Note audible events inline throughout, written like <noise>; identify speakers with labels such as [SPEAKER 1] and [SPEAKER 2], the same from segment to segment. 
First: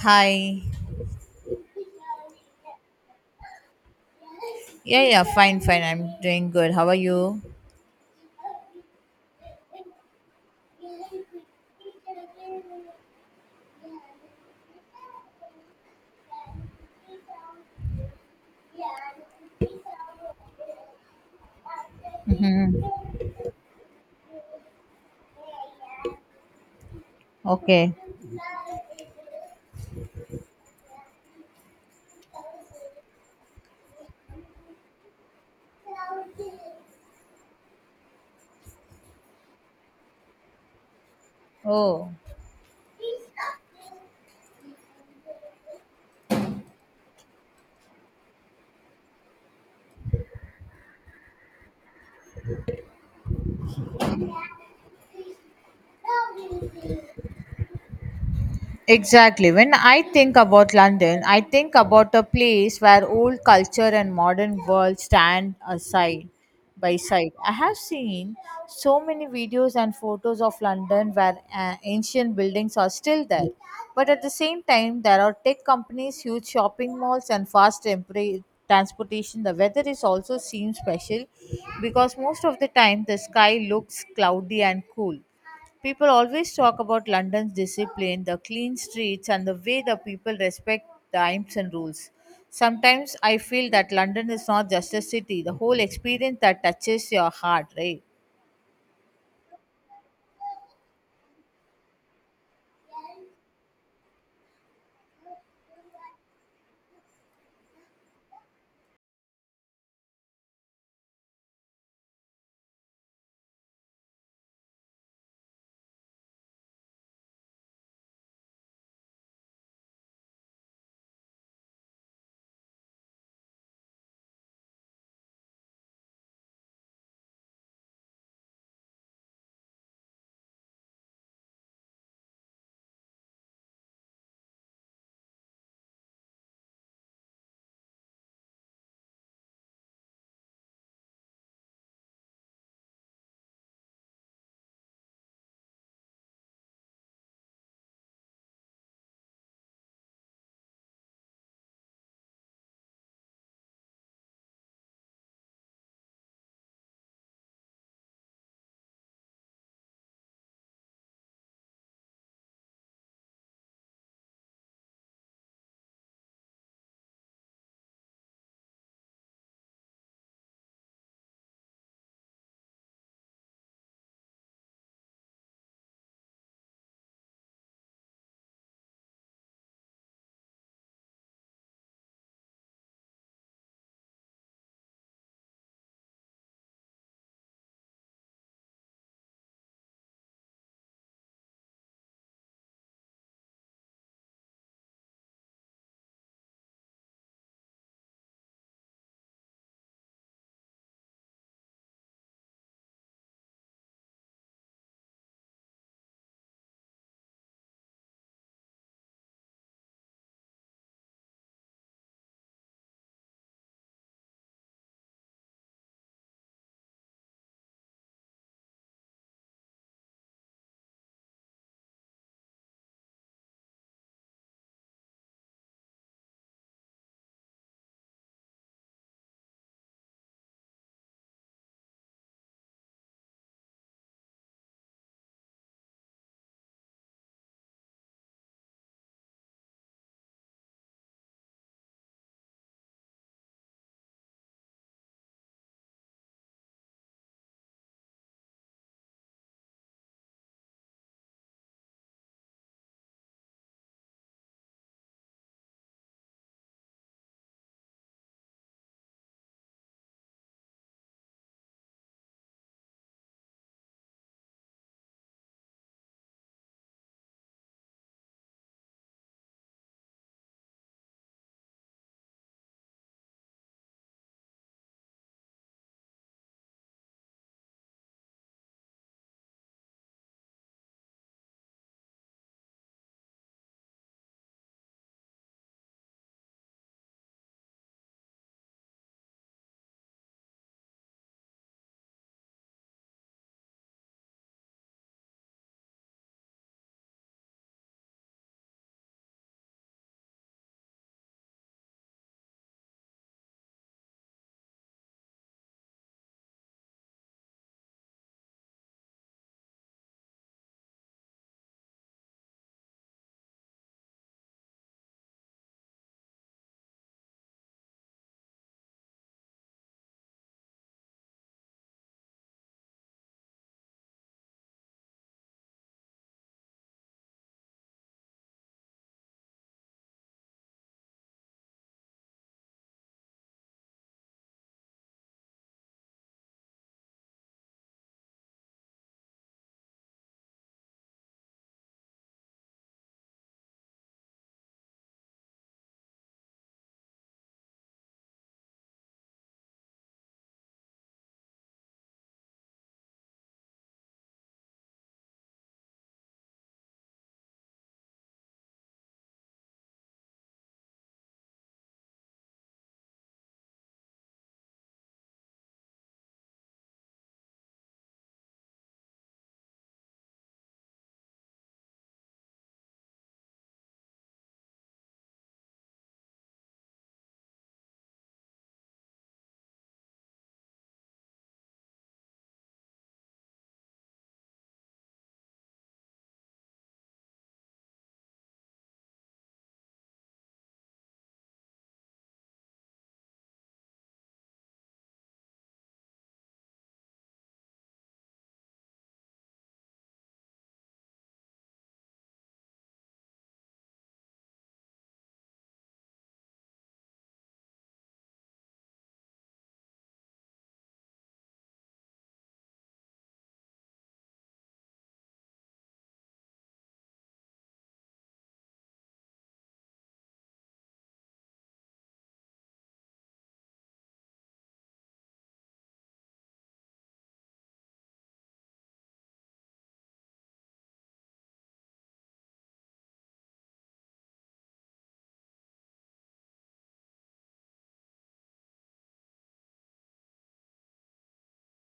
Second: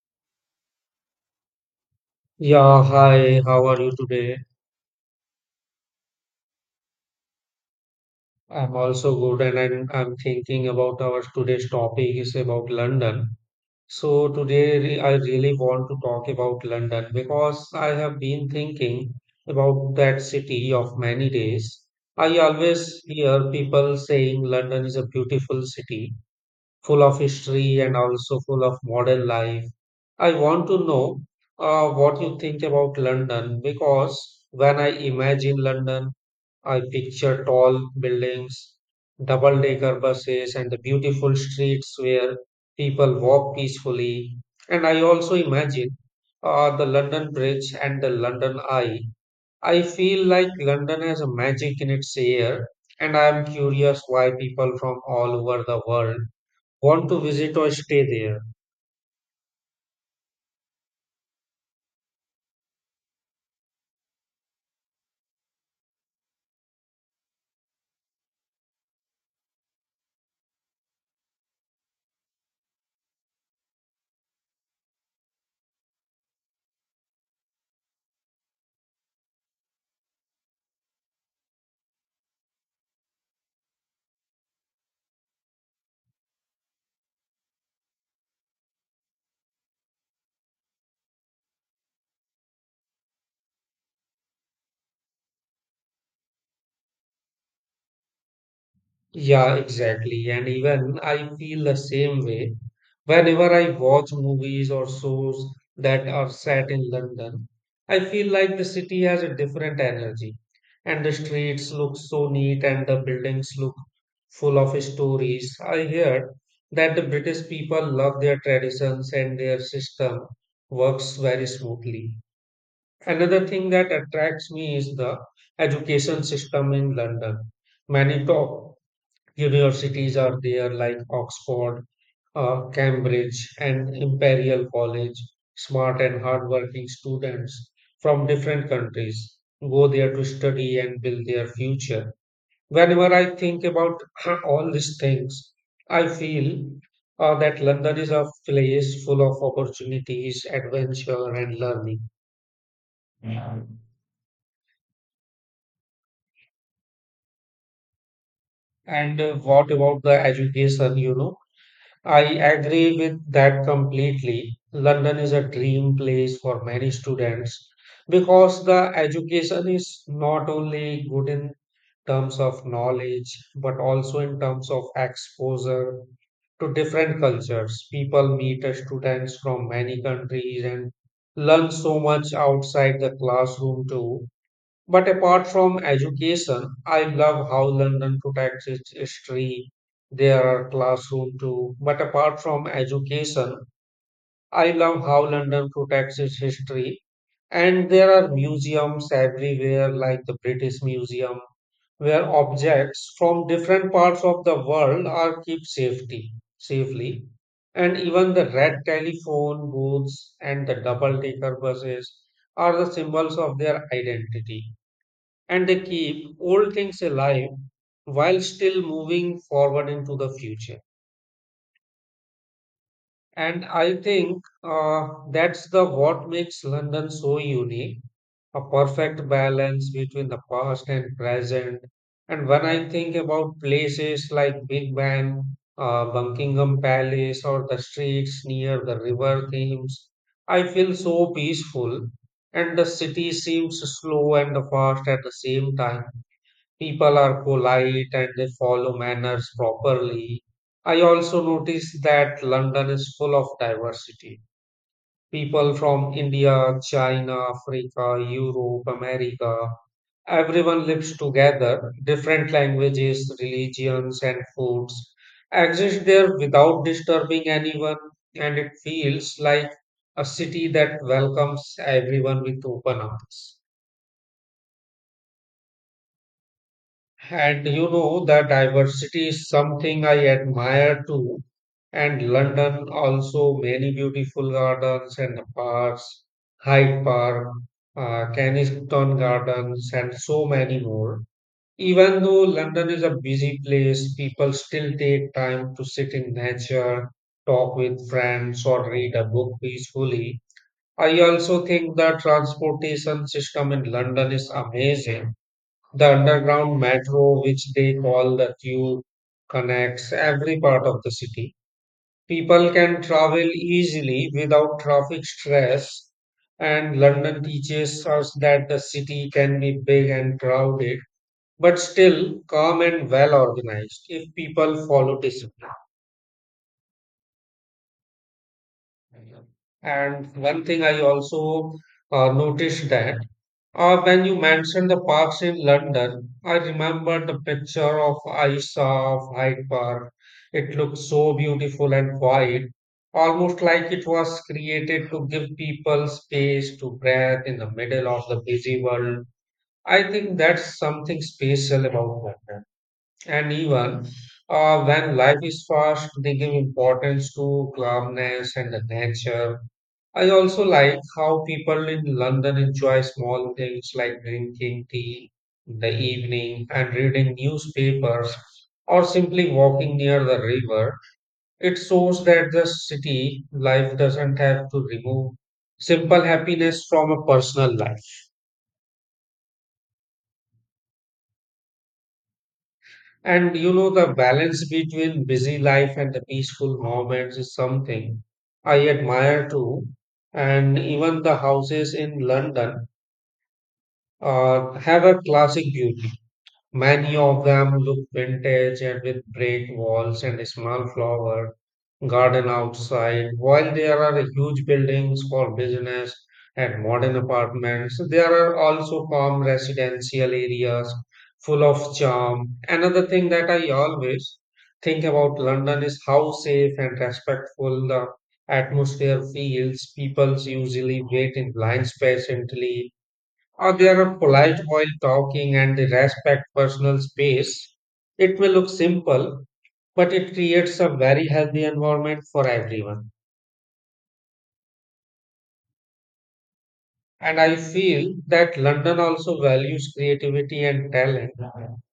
[SPEAKER 1] Hi.
[SPEAKER 2] Yeah, hi, how are you today?
[SPEAKER 1] Yeah, yeah, fine. I'm doing good. How are you?
[SPEAKER 2] I'm also good, and I'm thinking about our today's topic is about London. So I really want to talk about London because I have been thinking about that city of many days. I
[SPEAKER 1] Mm-hmm.
[SPEAKER 2] always hear people saying London is a beautiful city, full of history
[SPEAKER 1] Okay.
[SPEAKER 2] and also full of modern life. I want to know what you think about London because when I imagine London, I picture tall buildings, double decker buses, and the beautiful streets
[SPEAKER 1] Oh.
[SPEAKER 2] where people walk peacefully. And I also imagine the London Bridge and the London Eye. I feel like London has a magic in its air, and I am curious why people from all over the world want to visit or stay there.
[SPEAKER 1] Exactly. When I think about London, I think about a place where old culture and modern world stand aside by side. I have seen so many videos and photos of London where ancient buildings are still there. But at the same time, there are tech companies, huge shopping malls, and fast transportation. The weather is also seems special because most of the time the sky looks cloudy and cool. People always talk about London's discipline, the clean streets, and the way the people respect times and rules. Sometimes I feel that London is not just a city, the whole experience that touches your heart, right?
[SPEAKER 2] Yeah, exactly. And even I feel the same way. Whenever I watch movies or shows that are set in London, I feel like the city has a different energy. And the streets look so neat and the buildings look full of stories. I heard that the British people love their traditions and their system works very smoothly. Another thing that attracts me is the education system in London. Many top universities are there, like Oxford, Cambridge, and Imperial College. Smart and hardworking students from different countries go there to study and build their future. Whenever I think about <clears throat> all these things, I feel that London is a place full of opportunities, adventure, and learning. And what about the education, you know? I agree with that completely. London is a dream place for many students because the education is not only good in terms of knowledge, but also in terms of exposure to different cultures. People meet students from many countries and learn so much outside the classroom too. But apart from education, I love how London protects its history. There are classroom too. But apart from education, I love how London protects its history. And there are museums everywhere, like the British Museum, where objects from different parts of the world are kept safely. And even the red telephone booths and the double-decker buses are the symbols of their identity and they keep old things alive while still moving forward into the future. And I think that's the what makes London so unique, a perfect balance between the past and present. And when I think about places like Big Ben, Buckingham Palace, or the streets near the River Thames, I feel so peaceful. And the city seems slow and fast at the same time. People are polite and they follow manners properly. I also noticed that London is full of diversity. People from India, China, Africa, Europe, America, everyone lives together. Different languages, religions, and foods exist there without disturbing anyone, and it feels like a city that welcomes everyone with open arms. And you know, the diversity is something I admire too. And London also many beautiful gardens and parks, Hyde Park, Kensington Gardens, and so many more. Even though London is a busy place, people still take time to sit in nature, talk with friends, or read a book peacefully. I also think the transportation system in London is amazing, the underground metro, which they call the tube, connects every part of the city. People can travel easily without traffic stress, and London teaches us that the city can be big and crowded, but still calm and well organized if people follow discipline. And one thing I also noticed that when you mentioned the parks in London, I remember the picture of Aisha of Hyde Park. It looked so beautiful and quiet, almost like it was created to give people space to breathe in the middle of the busy world. I think that's something special about London. And even when life is fast, they give importance to calmness and the nature. I also like how people in London enjoy small things like drinking tea in the evening and reading newspapers or simply walking near the river. It shows that the city life doesn't have to remove simple happiness from a personal life. And you know, the balance between busy life and the peaceful moments is something I admire too. And even the houses in London have a classic beauty. Many of them look vintage and with brick walls and a small flower garden outside. While there are huge buildings for business and modern apartments, there are also calm residential areas full of charm. Another thing that I always think about London is how safe and respectful the atmosphere feels. People usually wait in lines patiently or they are polite while talking and they respect personal space, it may look simple, but it creates a very healthy environment for everyone. And I feel that London also values creativity and talent,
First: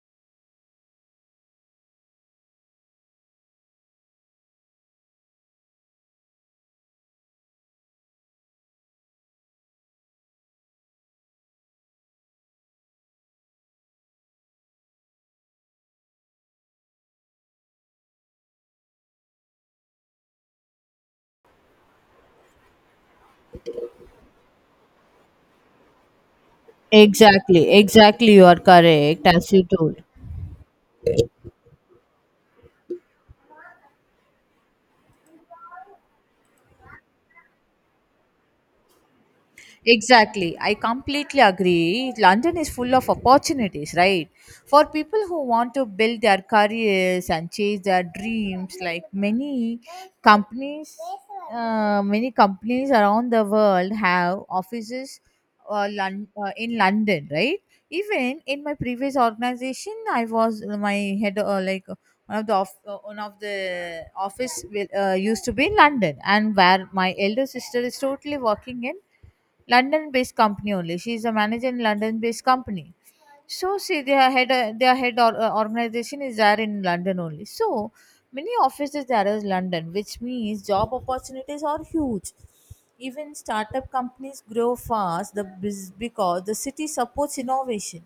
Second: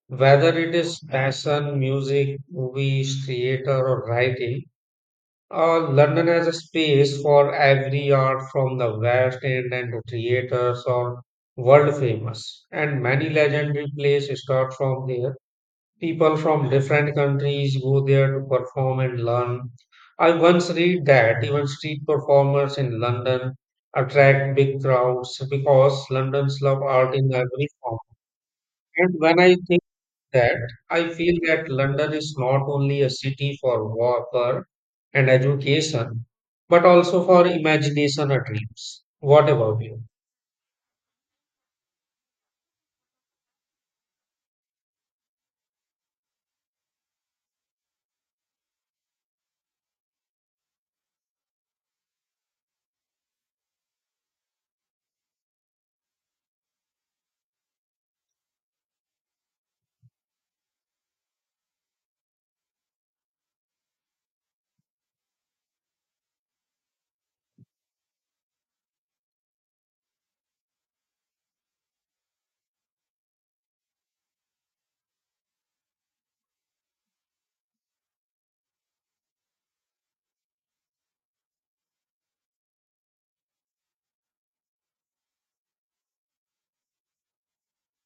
[SPEAKER 2] whether it is fashion, music, movies, theater, or writing. London has a space for every art from the West End and the theaters or world famous, and many legendary plays start from there, people from different countries go there to perform and learn. I once read that even street performers in London attract big crowds because London's love art in every
[SPEAKER 1] Exactly,
[SPEAKER 2] form.
[SPEAKER 1] exactly. You are
[SPEAKER 2] And
[SPEAKER 1] correct,
[SPEAKER 2] when
[SPEAKER 1] as
[SPEAKER 2] I
[SPEAKER 1] you
[SPEAKER 2] think
[SPEAKER 1] told.
[SPEAKER 2] that, I feel that London is not only a city for work and education, but also for imagination and dreams. What about you?
[SPEAKER 1] Exactly. I completely agree. London is full of opportunities, right? For people who want to build their careers and chase their dreams, like many companies, many companies around the world have offices in London, right? Even in my previous organization, I was my head, like one of the one of the office will, used to be in London, and where my elder sister is totally working in London-based company only. She is a manager in London-based company. So see, their head or, organization is there in London only. So many offices there is London, which means job opportunities are huge. Even startup companies grow fast because the city supports innovation.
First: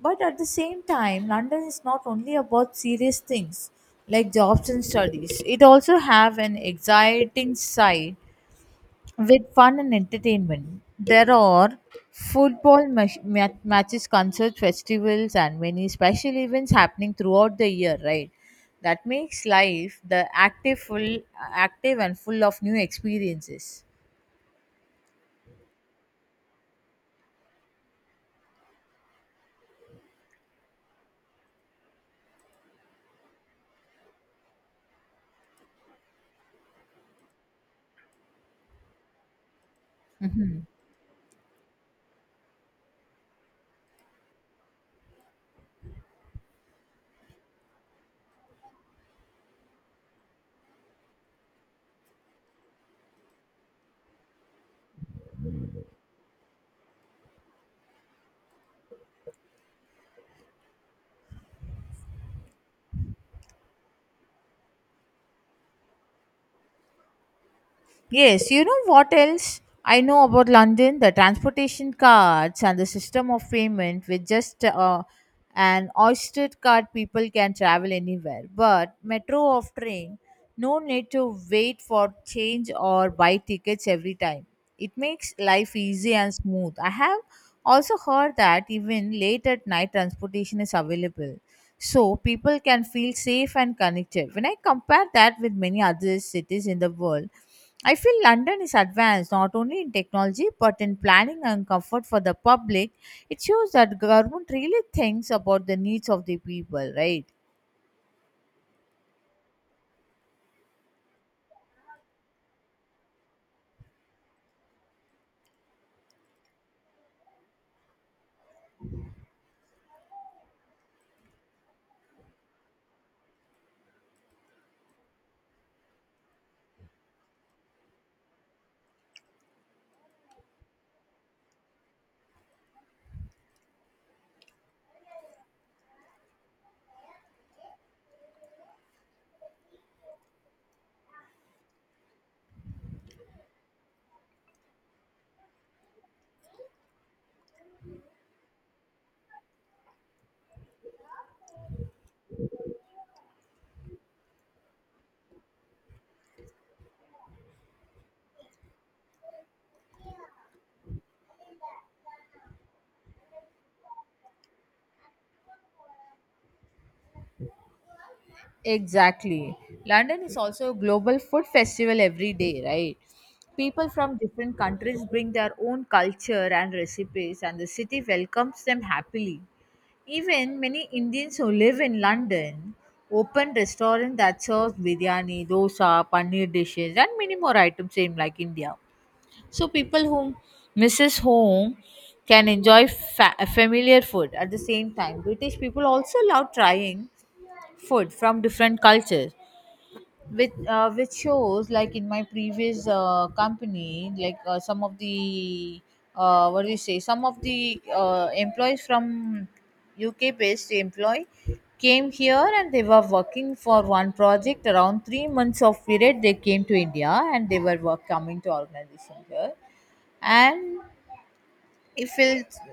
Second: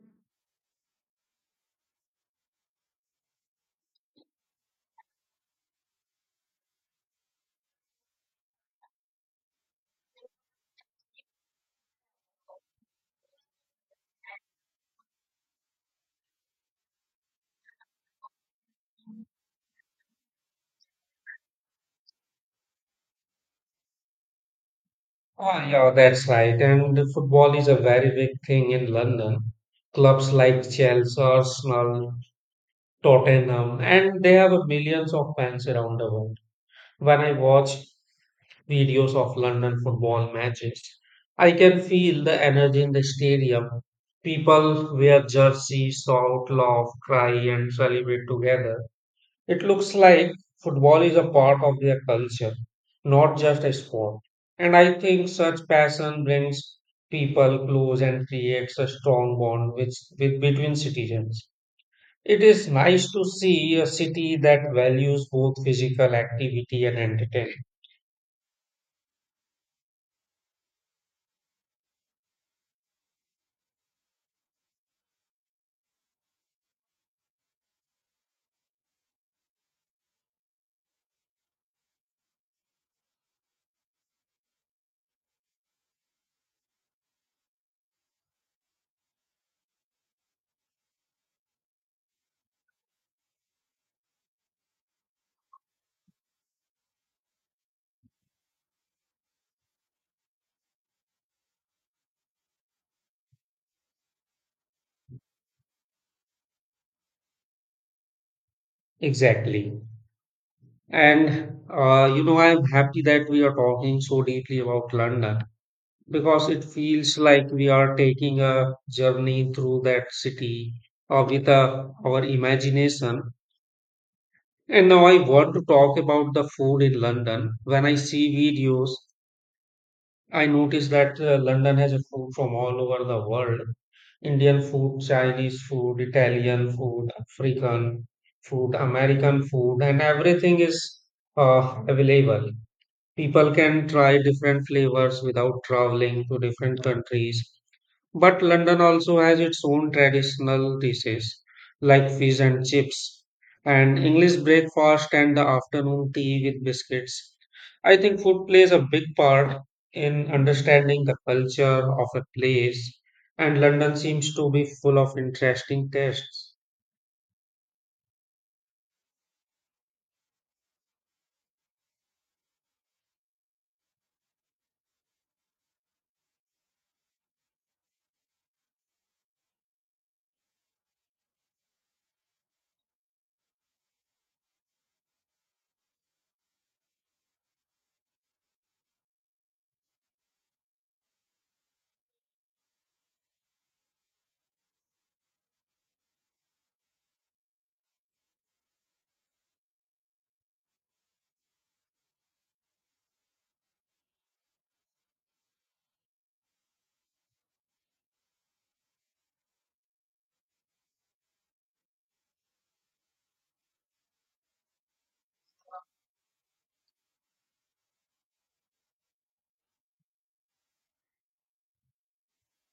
[SPEAKER 1] But at the same time, London is not only about serious things like jobs and studies. It also have an exciting side with fun and entertainment. There are football matches, concerts, festivals, and many special events happening throughout the year, right? That makes life active, and full of new experiences.
[SPEAKER 2] Ah, yeah, that's right. And football is a very big thing in London. Clubs like Chelsea, Arsenal, Tottenham, and they have millions of fans around the world. When I watch videos of London football
[SPEAKER 1] Mhm.
[SPEAKER 2] matches, I can feel the energy in the stadium. People wear jerseys, shout, laugh, cry, and celebrate together. It looks like football is a part of their culture, not just a sport. And I think such passion brings people close and creates a strong bond with between citizens. It is nice to see a city that values both physical activity and entertainment.
[SPEAKER 1] Yes, you know what else I know about London? The transportation cards and the system of payment with just an Oyster card, people can travel anywhere. But metro of train, no need to wait for change or buy tickets every time. It makes life easy and smooth. I have also heard that even late at night, transportation is available. So people can feel safe and connected. When I compare that with many other cities in the world, I feel London is advanced not only in technology but in planning and comfort for the public. It shows that government really thinks about the needs of the people, right?
[SPEAKER 2] Exactly. And you know, I'm happy that we are talking so deeply about London, because it feels like we are taking a journey through that city or with our imagination. And now I want to talk about the food in London. When I see videos, I notice that London has a food from all over the world. Indian food, Chinese food, Italian food, African food, American food, and everything is available. People can try different flavors without traveling to different countries. But London also has its own traditional dishes like fish and chips, and English breakfast and the afternoon tea with biscuits. I think food plays a big part in understanding the culture of a place, and London seems to be full of interesting tastes.
[SPEAKER 1] Exactly. London is also a global food festival every day, right? People from different countries bring their own culture and recipes, and the city welcomes them happily. Even many Indians who live in London open restaurants that serve biryani, dosa, paneer dishes, and many more items, same like India. So people who misses home can enjoy familiar food at the same time. British people also love trying food from different cultures. With which shows like in my previous company, like some of the what do you say? Some of the employees from UK based employee came here and they were working for one project around 3 months of period. They came to india and they were coming to organization here. And if i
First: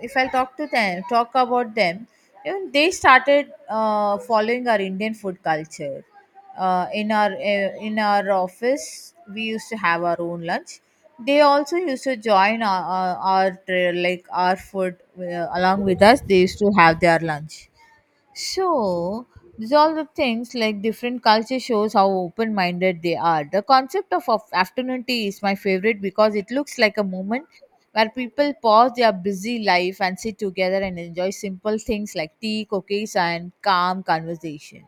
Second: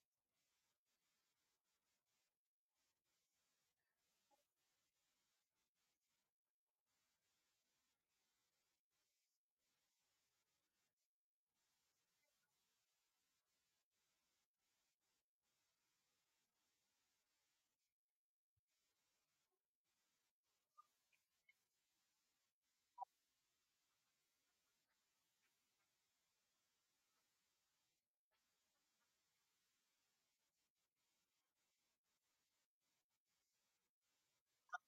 [SPEAKER 1] if i talk to them, talk about them, even they started following our Indian food culture. In our office, we used to have our own lunch. They also used to join like our food along with us. They used to have their lunch. So, these all the things like different culture shows how open minded they are. The concept of afternoon tea is my favorite because it looks like a moment where people pause their busy life and sit together and enjoy simple things like tea, cookies, and calm conversation.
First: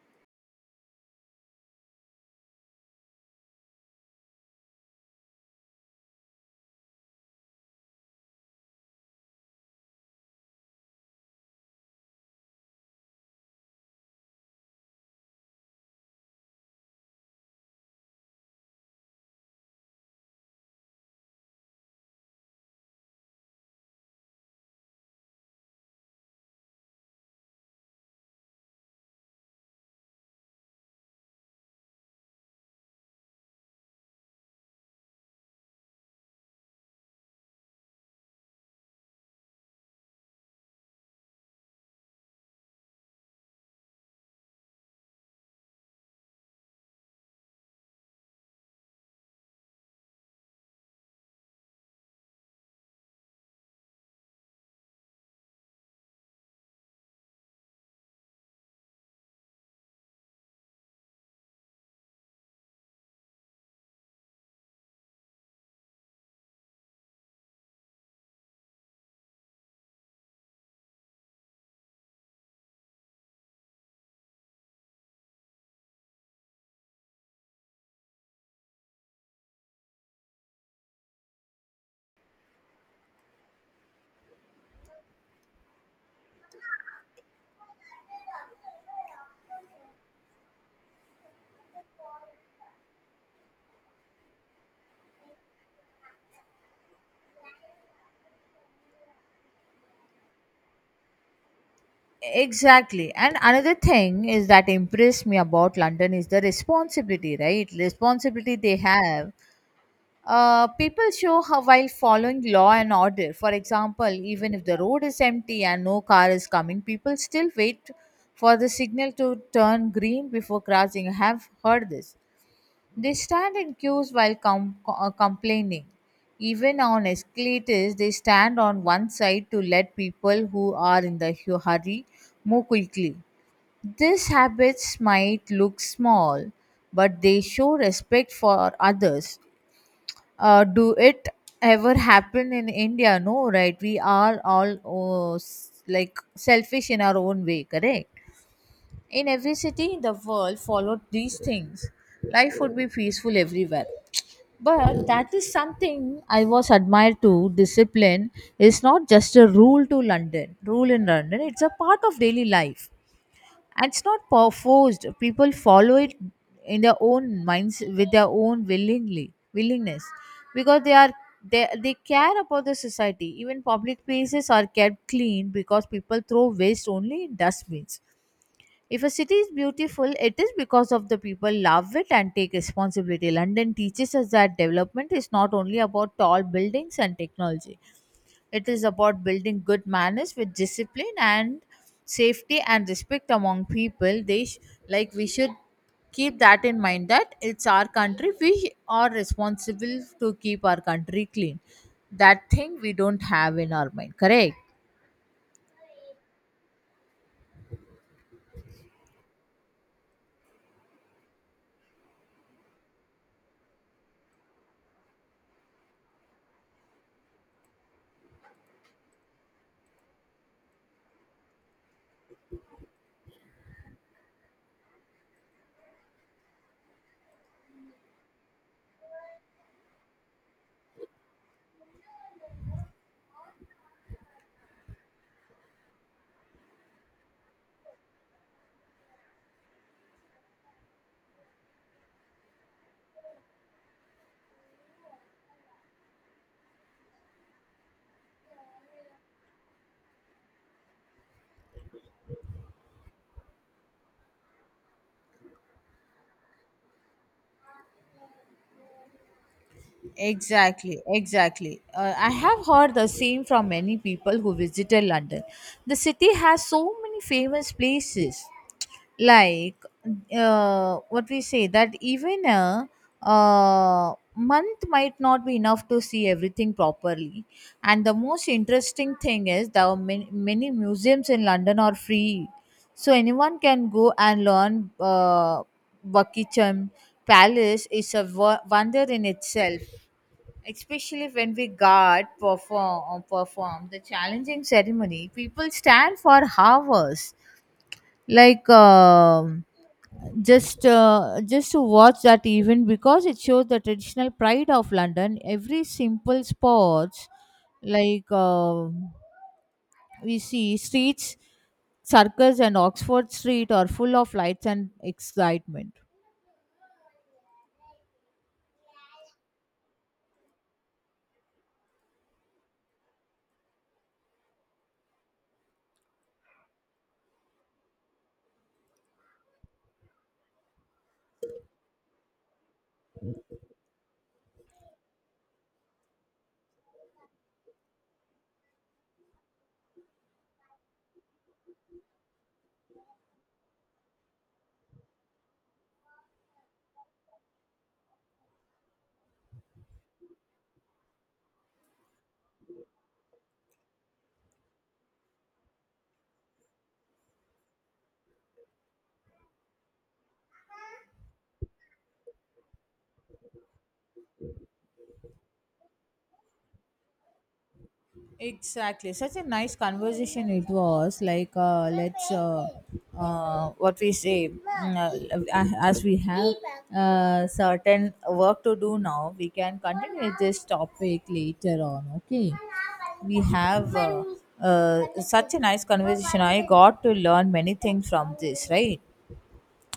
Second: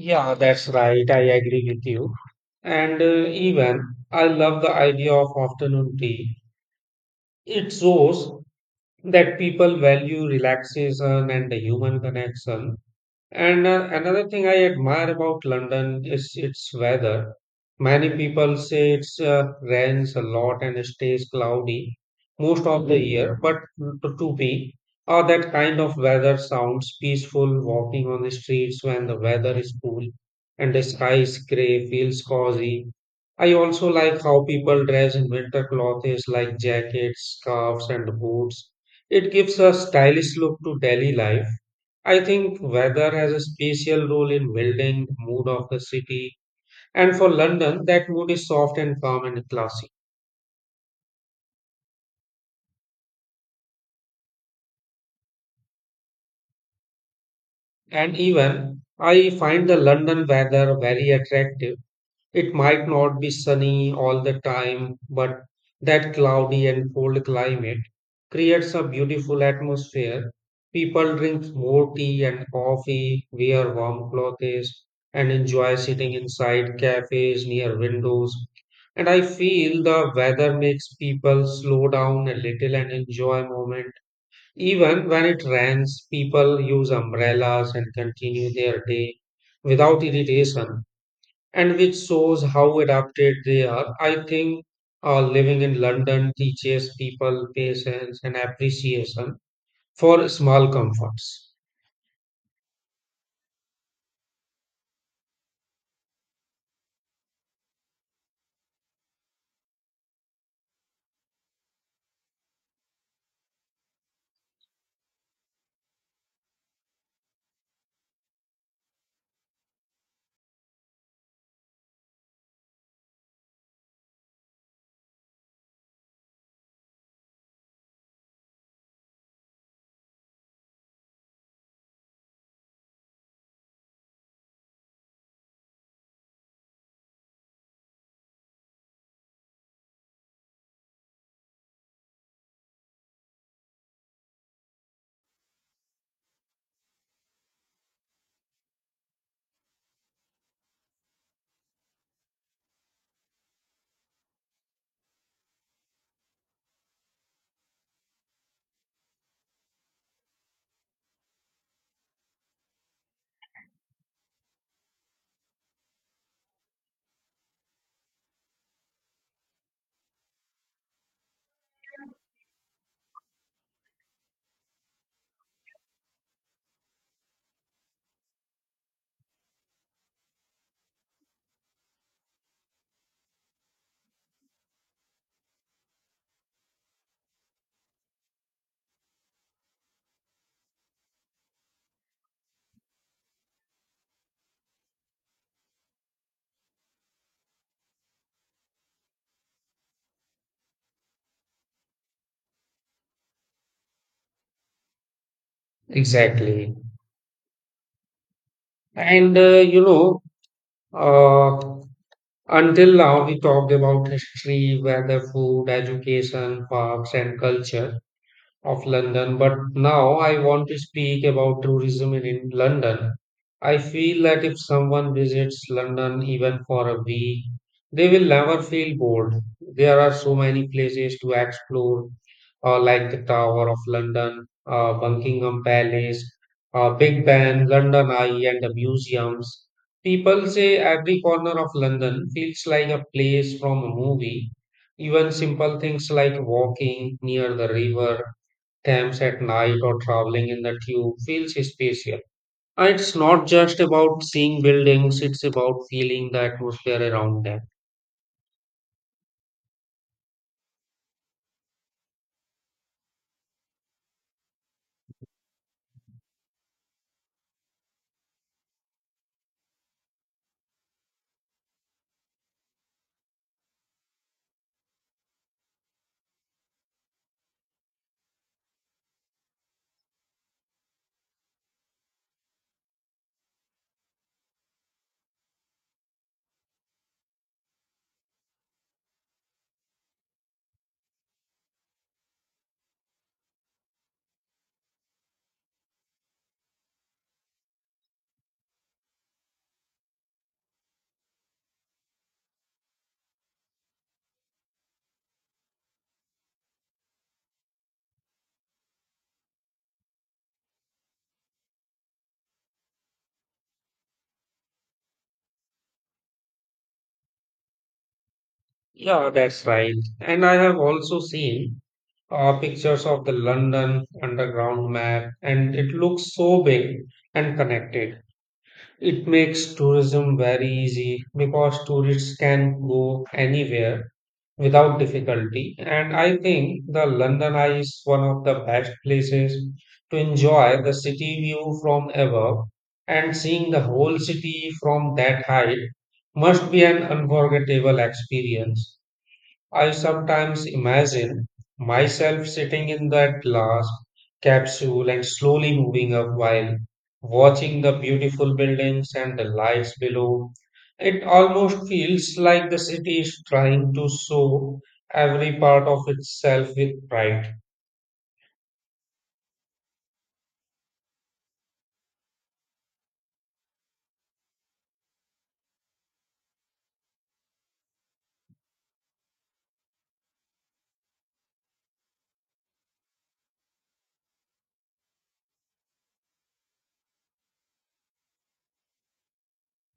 [SPEAKER 2] Yeah, that's right. I agree with you. And even I love the idea of afternoon tea. It shows that people value relaxation and the human connection, and another thing I admire about London is its weather. Many people say it's rains a lot and stays cloudy most of the year, but to me, that kind of weather sounds peaceful. Walking on the streets when the weather is cool and the sky is gray feels cozy. I also like how people dress in winter clothes like jackets, scarves, and boots. It gives a stylish look to daily life. I think weather has a special role in building the mood of the city, and for London, that mood is soft and calm and classy. And even I find the London weather very attractive. It might not be sunny all the time, but that cloudy and cold climate creates a beautiful atmosphere. People drink more tea and coffee, wear warm clothes, and enjoy sitting inside cafes near windows. And I feel the weather makes people slow down a little and enjoy moment. Even when it rains, people use umbrellas and continue their day without irritation and which shows how adapted they are. I think living in London teaches people patience and appreciation for small comforts.
[SPEAKER 1] Exactly. And another thing is that impressed me about London is the responsibility, right? Responsibility they have. People show how while following law and order. For example, even if the road is empty and no car is coming, people still wait for the signal to turn green before crossing. I have heard this. They stand in queues while complaining. Even on escalators, they stand on one side to let people who are in the hurry move quickly. These habits might look small, but they show respect for others. Do it ever happen in india? No, right? We are all like selfish in our own way, correct. In every city in the world followed these things, life would be peaceful everywhere. But that is something I was admired to. Discipline is not just a rule in london, it's a part of daily life. And it's not forced. People follow it in their own minds with their own willingly willingness, because they are they care about the society. Even public places are kept clean because people throw waste only in dustbins. If a city is beautiful, it is because of the people love it and take responsibility. London teaches us that development is not only about tall buildings and technology. It is about building good manners with discipline and safety and respect among people. Like we should keep that in mind that it's our country. We are responsible to keep our country clean. That thing we don't have in our mind. Correct.
[SPEAKER 2] Exactly. And you know, uh, until now we talked about history, weather, food, education, parks, and culture of London, but now I want to speak about tourism in London. I feel that if someone visits London even for a week, they will never feel bored. There are so many places to explore, like the Tower of London, Buckingham Palace, Big Ben, London Eye, and the museums. People say every corner of London feels like a place from a movie. Even simple things like walking near the river Camps at night or traveling in the tube feels spatial. And it's not just about seeing buildings, it's about feeling the atmosphere around them.
[SPEAKER 1] Exactly. I have heard the same from many people who visited London. The city has so many famous places, like what we say that even a month might not be enough to see everything properly. And the most interesting thing is there are many, many museums in London are free, so anyone can go and learn. Buckingham Palace is a wonder in itself, especially when we guard perform or perform the challenging ceremony. People stand for hours like just to watch that event because it shows the traditional pride of london. Every simple sports like we see streets circus and oxford street are full of lights and excitement.
[SPEAKER 2] Yeah, that's right. And I have also seen pictures of the London underground map, and it looks so big and connected. It makes tourism very easy because tourists can go anywhere without difficulty. And I think the London Eye is one of the best places to enjoy the city view from above. And seeing the whole city from that height must be an unforgettable experience. I sometimes imagine myself sitting in that glass capsule and slowly moving up while watching the beautiful buildings and the lights below. It almost feels like the city is trying to show every part of itself with pride.
[SPEAKER 1] Exactly. Such a nice conversation it was. Like, let's, what we say, mm, as we have certain work to do now, we can continue this topic later on. Okay. We have such a nice conversation. I got to learn many things from this, right?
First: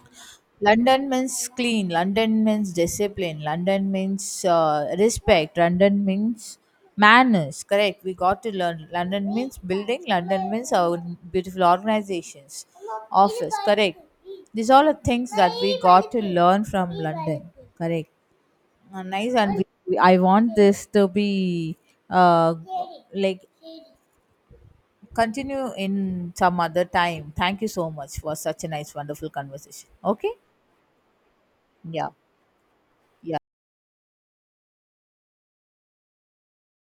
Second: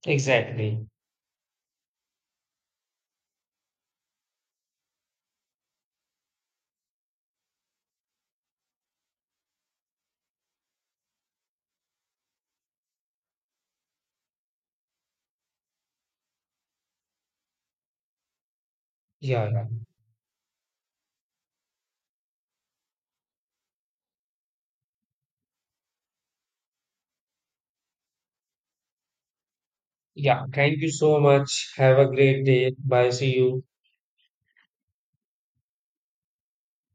[SPEAKER 2] Exactly.
[SPEAKER 1] London means clean. London means discipline. London means respect. London means manners. Correct. We got to learn. London means building. London means our beautiful organizations, office. Correct. These all are things that we got to learn from London. Correct. Nice.
[SPEAKER 2] Yeah,
[SPEAKER 1] And
[SPEAKER 2] yeah.
[SPEAKER 1] I want this to be uh, like continue in some other time. Thank you so much for such a nice, wonderful conversation. Okay.
[SPEAKER 2] Yeah. Thank you so much. Have a
[SPEAKER 1] Yeah.
[SPEAKER 2] great day. Bye. See
[SPEAKER 1] Yeah.
[SPEAKER 2] you.